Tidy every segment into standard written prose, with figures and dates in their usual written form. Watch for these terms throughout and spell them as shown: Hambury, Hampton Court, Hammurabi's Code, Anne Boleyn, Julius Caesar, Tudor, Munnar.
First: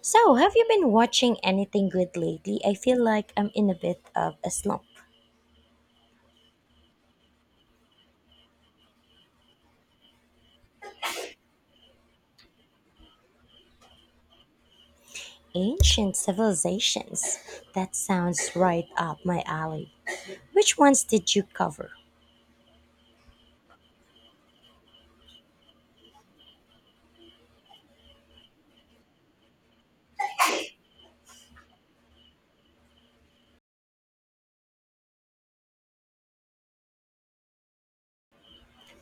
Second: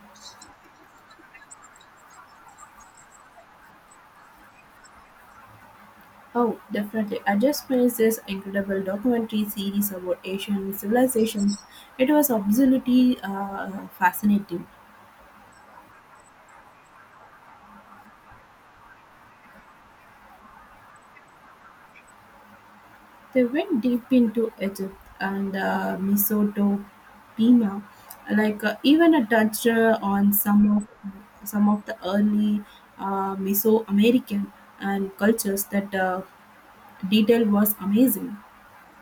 So, have you been watching anything good lately? I feel like I'm in a bit of a slump. Oh, definitely. I just finished this incredible documentary series about Asian civilizations. It was absolutely fascinating. Ancient civilizations. That sounds right up my alley. Which ones did you cover? They went deep into Egypt and Mesopotamia, like even a touch on some of the early Mesoamerican and cultures. That detail was amazing.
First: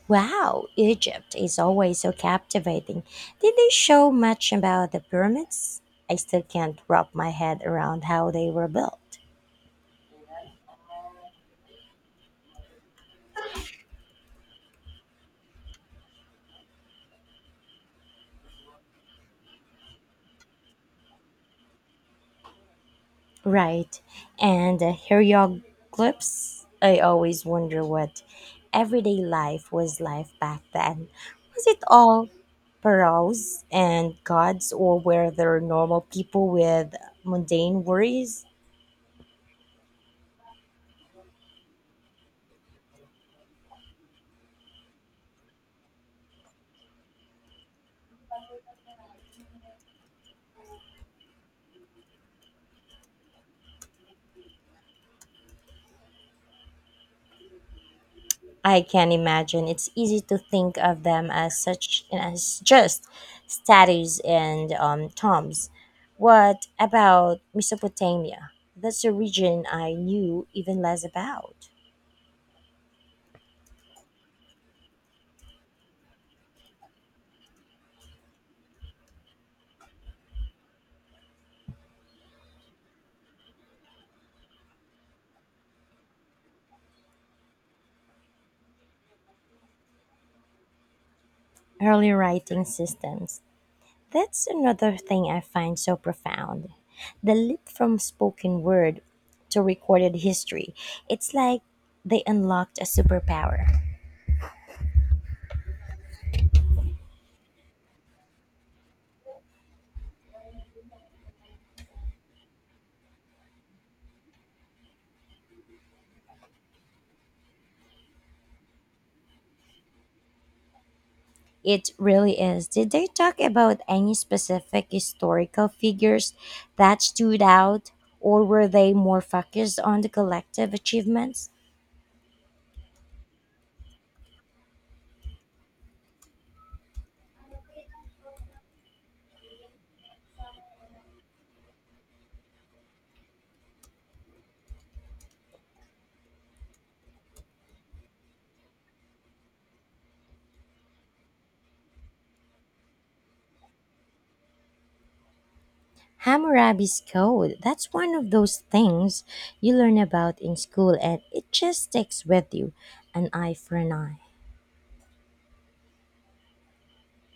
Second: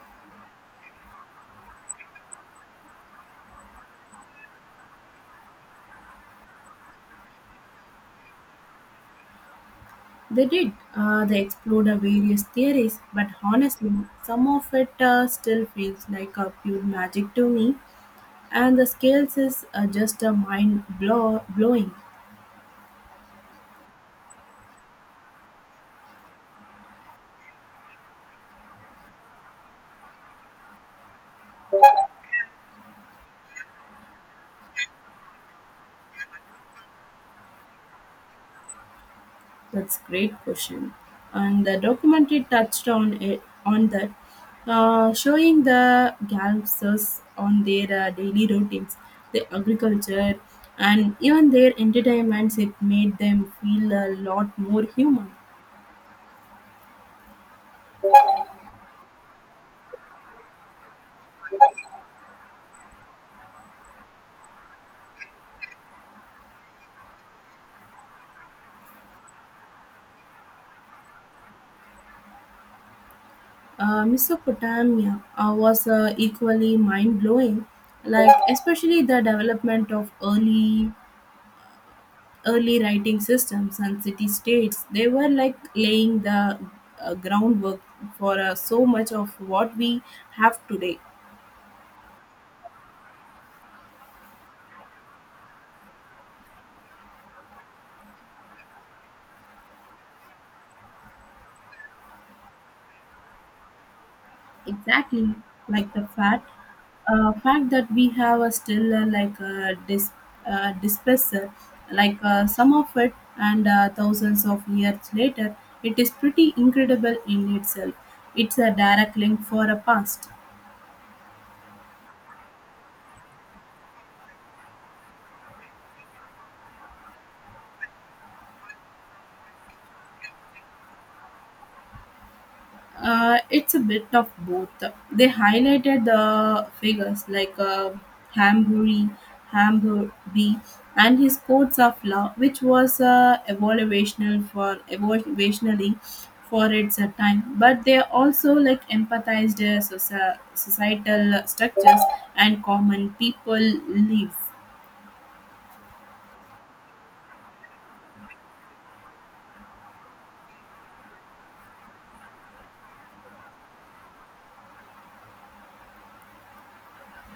Wow, Egypt is always so captivating. Did they show much about the pyramids? I still can't wrap my head around how they were built. They did. They explored various theories, but honestly, some of it still feels like a pure magic to me. And the scales is just a blowing. Right. And hieroglyphs, I always wonder what everyday life was like back then. Was it all pharaohs and gods, or were there normal people with mundane worries? That's great question. And the documentary touched on it on that, showing the gangsters on their daily routines, their agriculture, and even their entertainments. It made them feel a lot more human. I can imagine it's easy to think of them as such as just statues and tombs. What about Mesopotamia? That's a region I knew even less about. Mesopotamia was equally mind blowing, like especially the development of early writing systems and city states. They were like laying the groundwork for so much of what we have today. Early writing systems. That's another thing I find so profound. The leap from spoken word to recorded history. It's like they unlocked a superpower. Exactly, like the fact that we have a still disperser like some of it and thousands of years later, it is pretty incredible in itself. It's a direct link for a past. It really is. Did they talk about any specific historical figures that stood out, or were they more focused on the collective achievements? It's a bit of both. They highlighted the figures like Hambury, Hamburby, and his codes of law, which was evaluationally for its time. But they also like empathized societal structures and common people lives. Hammurabi's Code, that's one of those things you learn about in school and it just sticks with you. An eye for an eye.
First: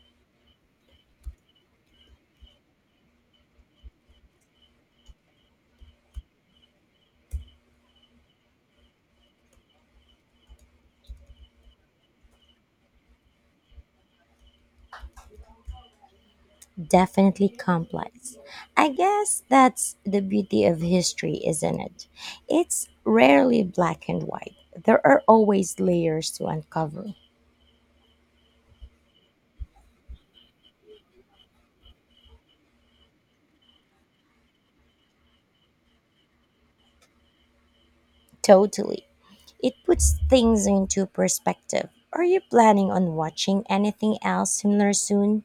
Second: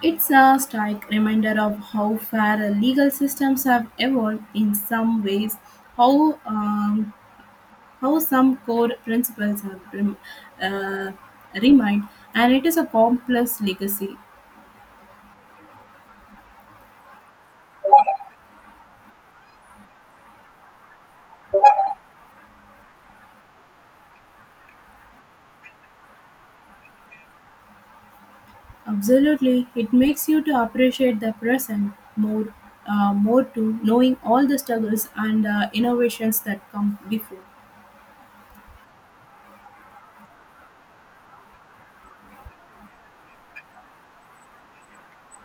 It's a stark reminder of how far legal systems have evolved in some ways, how um, how some core principles have uh, remained, and it is a complex legacy. Definitely complex. I guess that's the beauty of history, isn't it? It's rarely black and white. There are always layers to uncover. Absolutely, it makes you to appreciate the present more, more to knowing all the struggles and innovations that come before. Totally. It puts things into perspective. Are you planning on watching anything else similar soon?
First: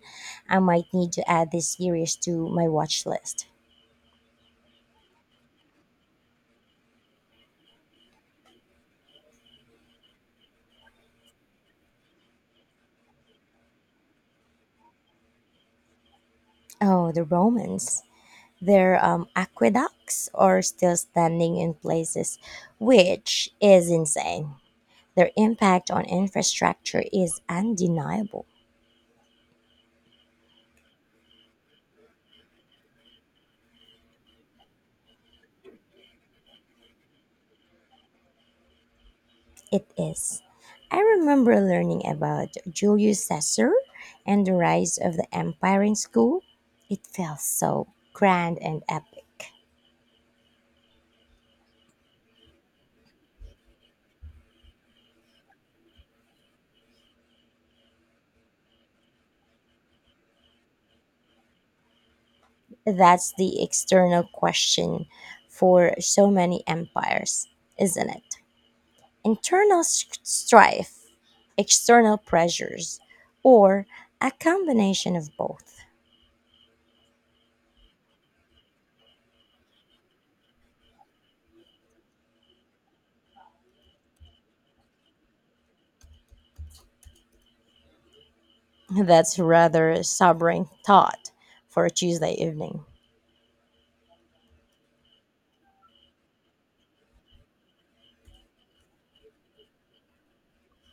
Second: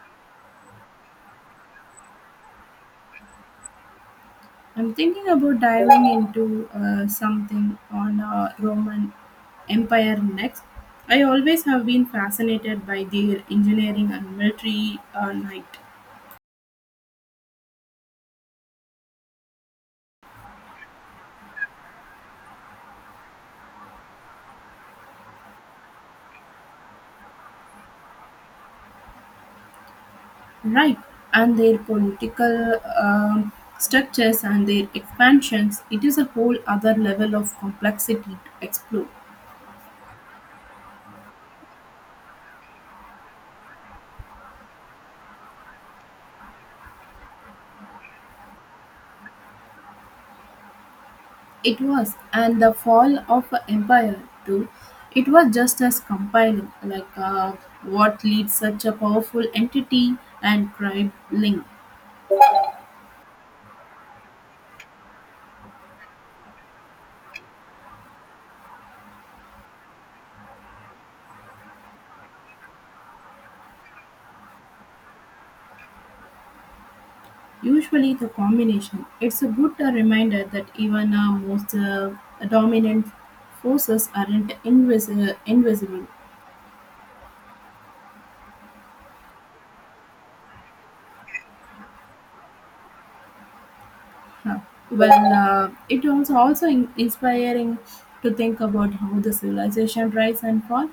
I might need to add this series to my watch list. I'm thinking about diving into something on Roman Empire next. I always have been fascinated by their engineering and military might. Oh, the Romans. Their aqueducts are still standing in places, which is insane. Their impact on infrastructure is undeniable. Right, and their political structures and their expansions, it is a whole other level of complexity to explore. It is. I remember learning about Julius Caesar and the rise of the empire in school. It felt so grand and epic. It was, and the fall of an empire too, it was just as compelling, like what leads such a powerful entity and tribe link. That's the external question for so many empires, isn't it? Internal strife, external pressures, or a combination of both. Usually, the combination. It's a good reminder that even most dominant forces aren't invisible. That's rather a sobering thought for a Tuesday evening. Huh. Well, it was also inspiring to think about how the civilization rise and fall,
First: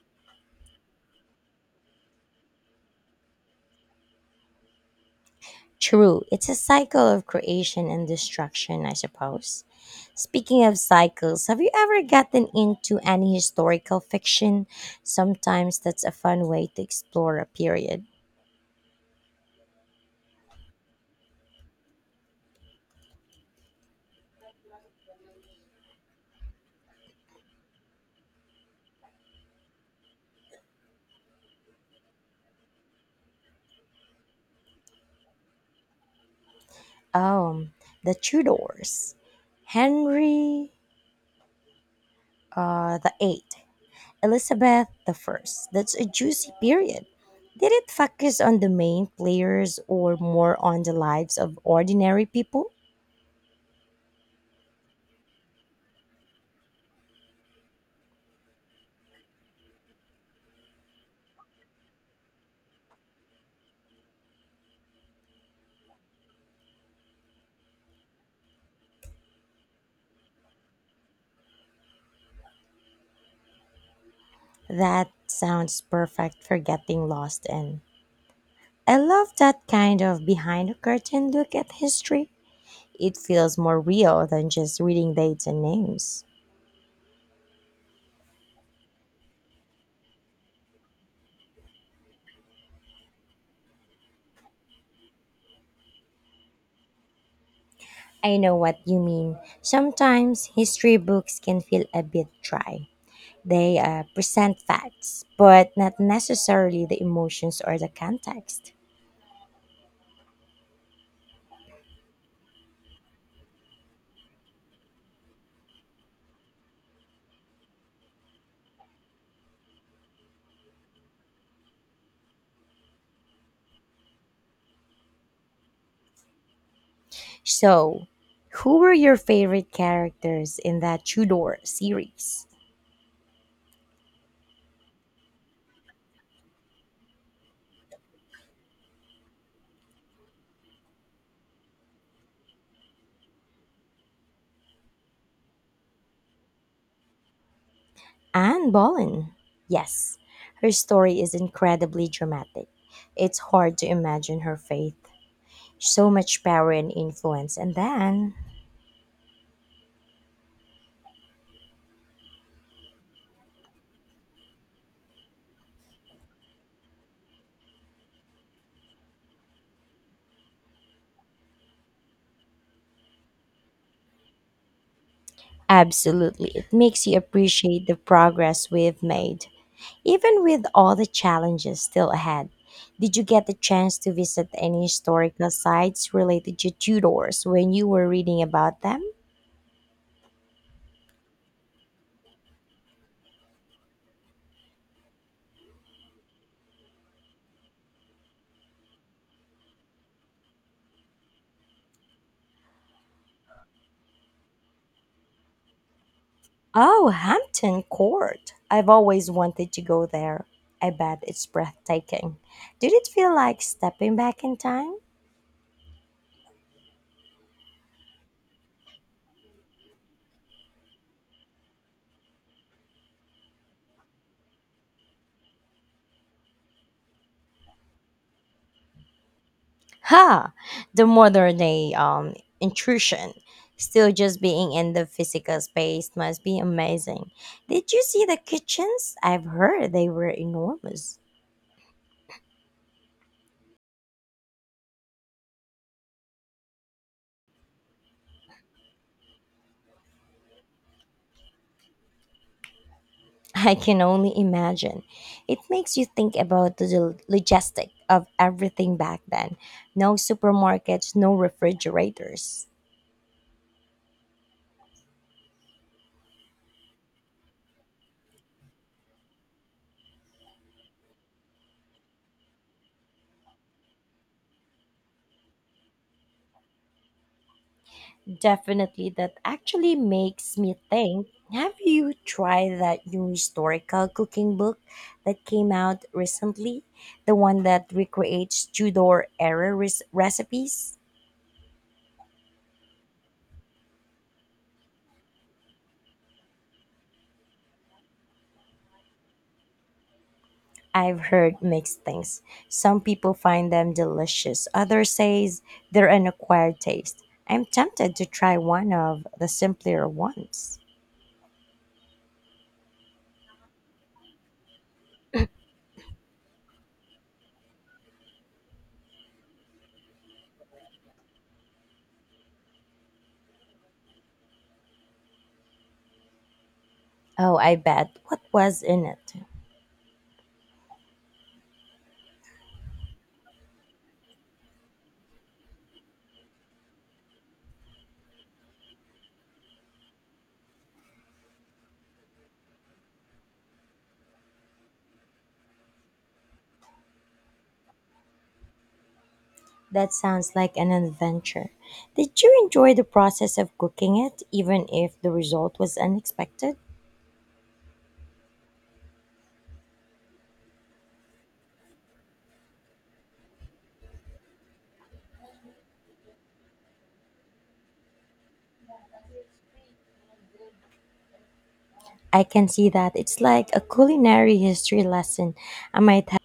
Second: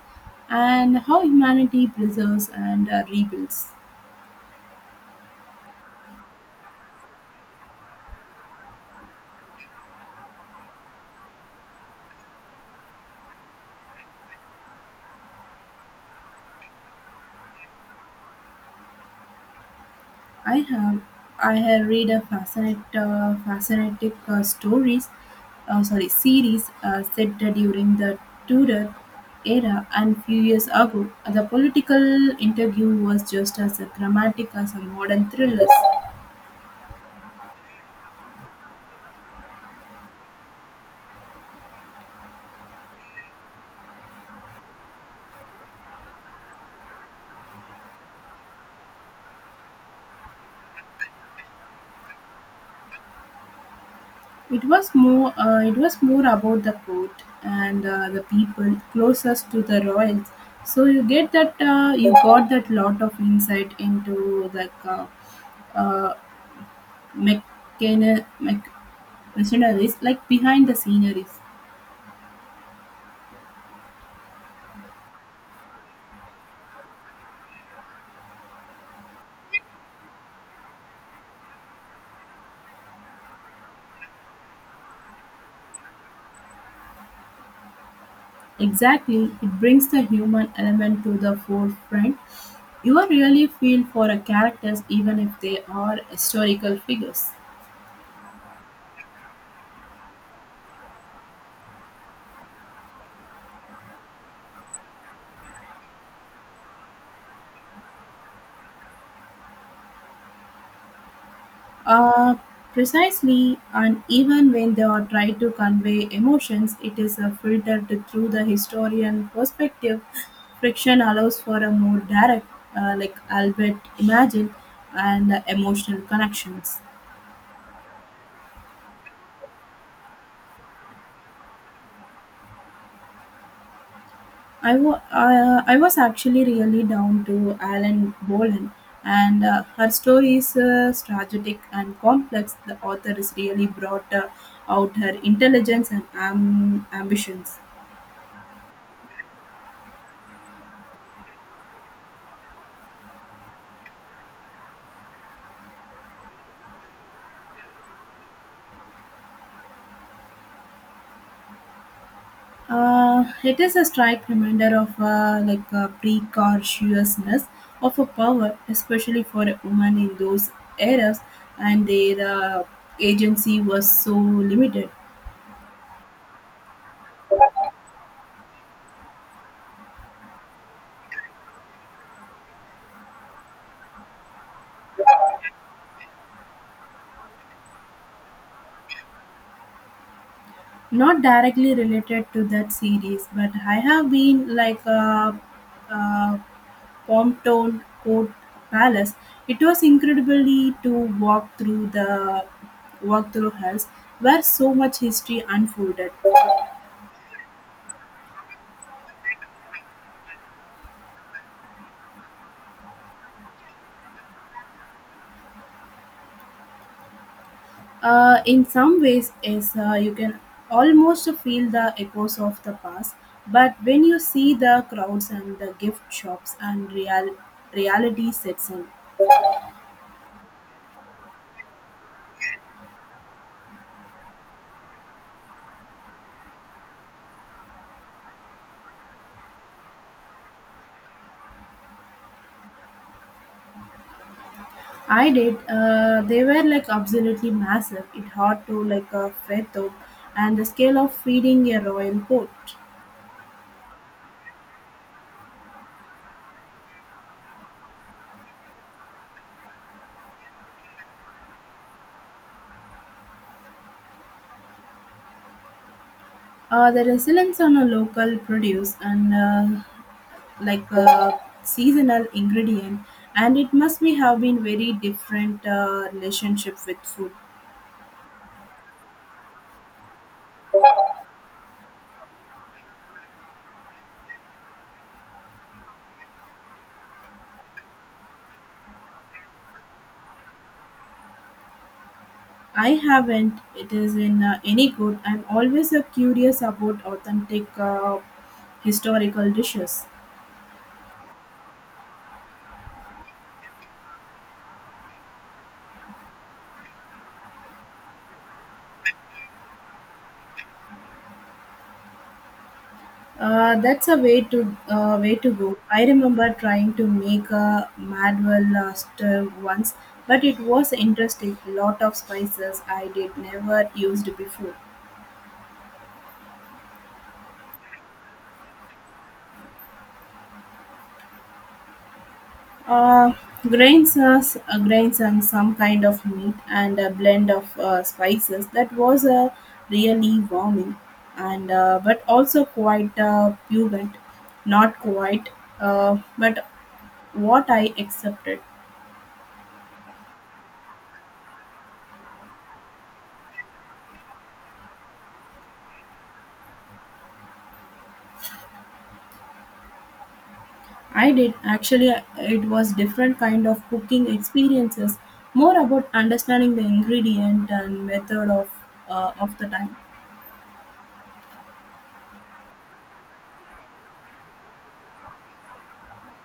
and how humanity preserves and rebuilds. True, it's a cycle of creation and destruction, I suppose. Speaking of cycles, have you ever gotten into any historical fiction? Sometimes that's a fun way to explore a period. I have I have read a fascinating stories, sorry series set during the Tudor era and few years ago. The political interview was just as dramatic as a modern thrillers. Oh, the Tudors, Henry the Eighth, Elizabeth the First. That's a juicy period. Did it focus on the main players or more on the lives of ordinary people? It was more about the court and the people closest to the royals. So you got that lot of insight into the uh, mechana- mech- machineries like behind the sceneries. That sounds perfect for getting lost in. I love that kind of behind the curtain look at history. It feels more real than just reading dates and names. Exactly, it brings the human element to the forefront. You really feel for a characters even if they are historical figures. I know what you mean. Sometimes history books can feel a bit dry. They present facts, but not necessarily the emotions or the context. Uh, precisely, and even when they are trying to convey emotions, it is filtered through the historian perspective. Friction allows for a more direct, like Albert imagined, and emotional connections. So, who were your favorite characters in that Tudor series? I was actually really down to Alan Boland, and her story is strategic and complex. The author is really brought out her intelligence and ambitions. Anne Boleyn. Yes, her story is incredibly dramatic. It's hard to imagine her faith, so much power and influence, and then It is a stark reminder of like a precautiousness of a power, especially for a woman in those eras, and their agency was so limited. absolutely, it makes you appreciate the progress we've made, even with all the challenges still ahead. Did you get the chance to visit any historical sites related to Tudors when you were reading about them? Not directly related to that series, but I have been like a Pompton Court Palace. It was incredibly to walk through the walk through halls where so much history unfolded. Oh, Hampton Court. I've always wanted to go there. I bet it's breathtaking. Did it feel like stepping back in time? In some ways, is you can almost feel the echoes of the past. But when you see the crowds and the gift shops and reality sets in. Ha! The modern day intrusion. Still just being in the physical space must be amazing. Did you see the kitchens? I've heard they were enormous. I did. They were like absolutely massive. It hard to like a fret out, and the scale of feeding a royal court. I can only imagine. It makes you think about the logistic of everything back then. No supermarkets, no refrigerators. The resilience on a local produce and like a seasonal ingredient, and it must be have been very different relationship with food. Definitely, that actually makes me think. Have you tried that new historical cooking book that came out recently? The one that recreates Tudor era recipes? I haven't. It is in any good. I'm always curious about authentic historical dishes. I've heard mixed things. Some people find them delicious. Others says they're an acquired taste. I'm tempted to try one of the simpler ones. That's a way to way to go. I remember trying to make a madwell last stir once, but it was interesting. Lot of spices I did never used before. Oh, I bet. What was in it? Uh, grains and some kind of meat and a blend of spices. That was really warming, and but also quite pungent, not quite, but what I accepted. That sounds like an adventure. Did you enjoy the process of cooking it, even if the result was unexpected? I did actually. It was different kind of cooking experiences, more about understanding the ingredient and method of the time. I can see that. It's like a culinary history lesson. I might have.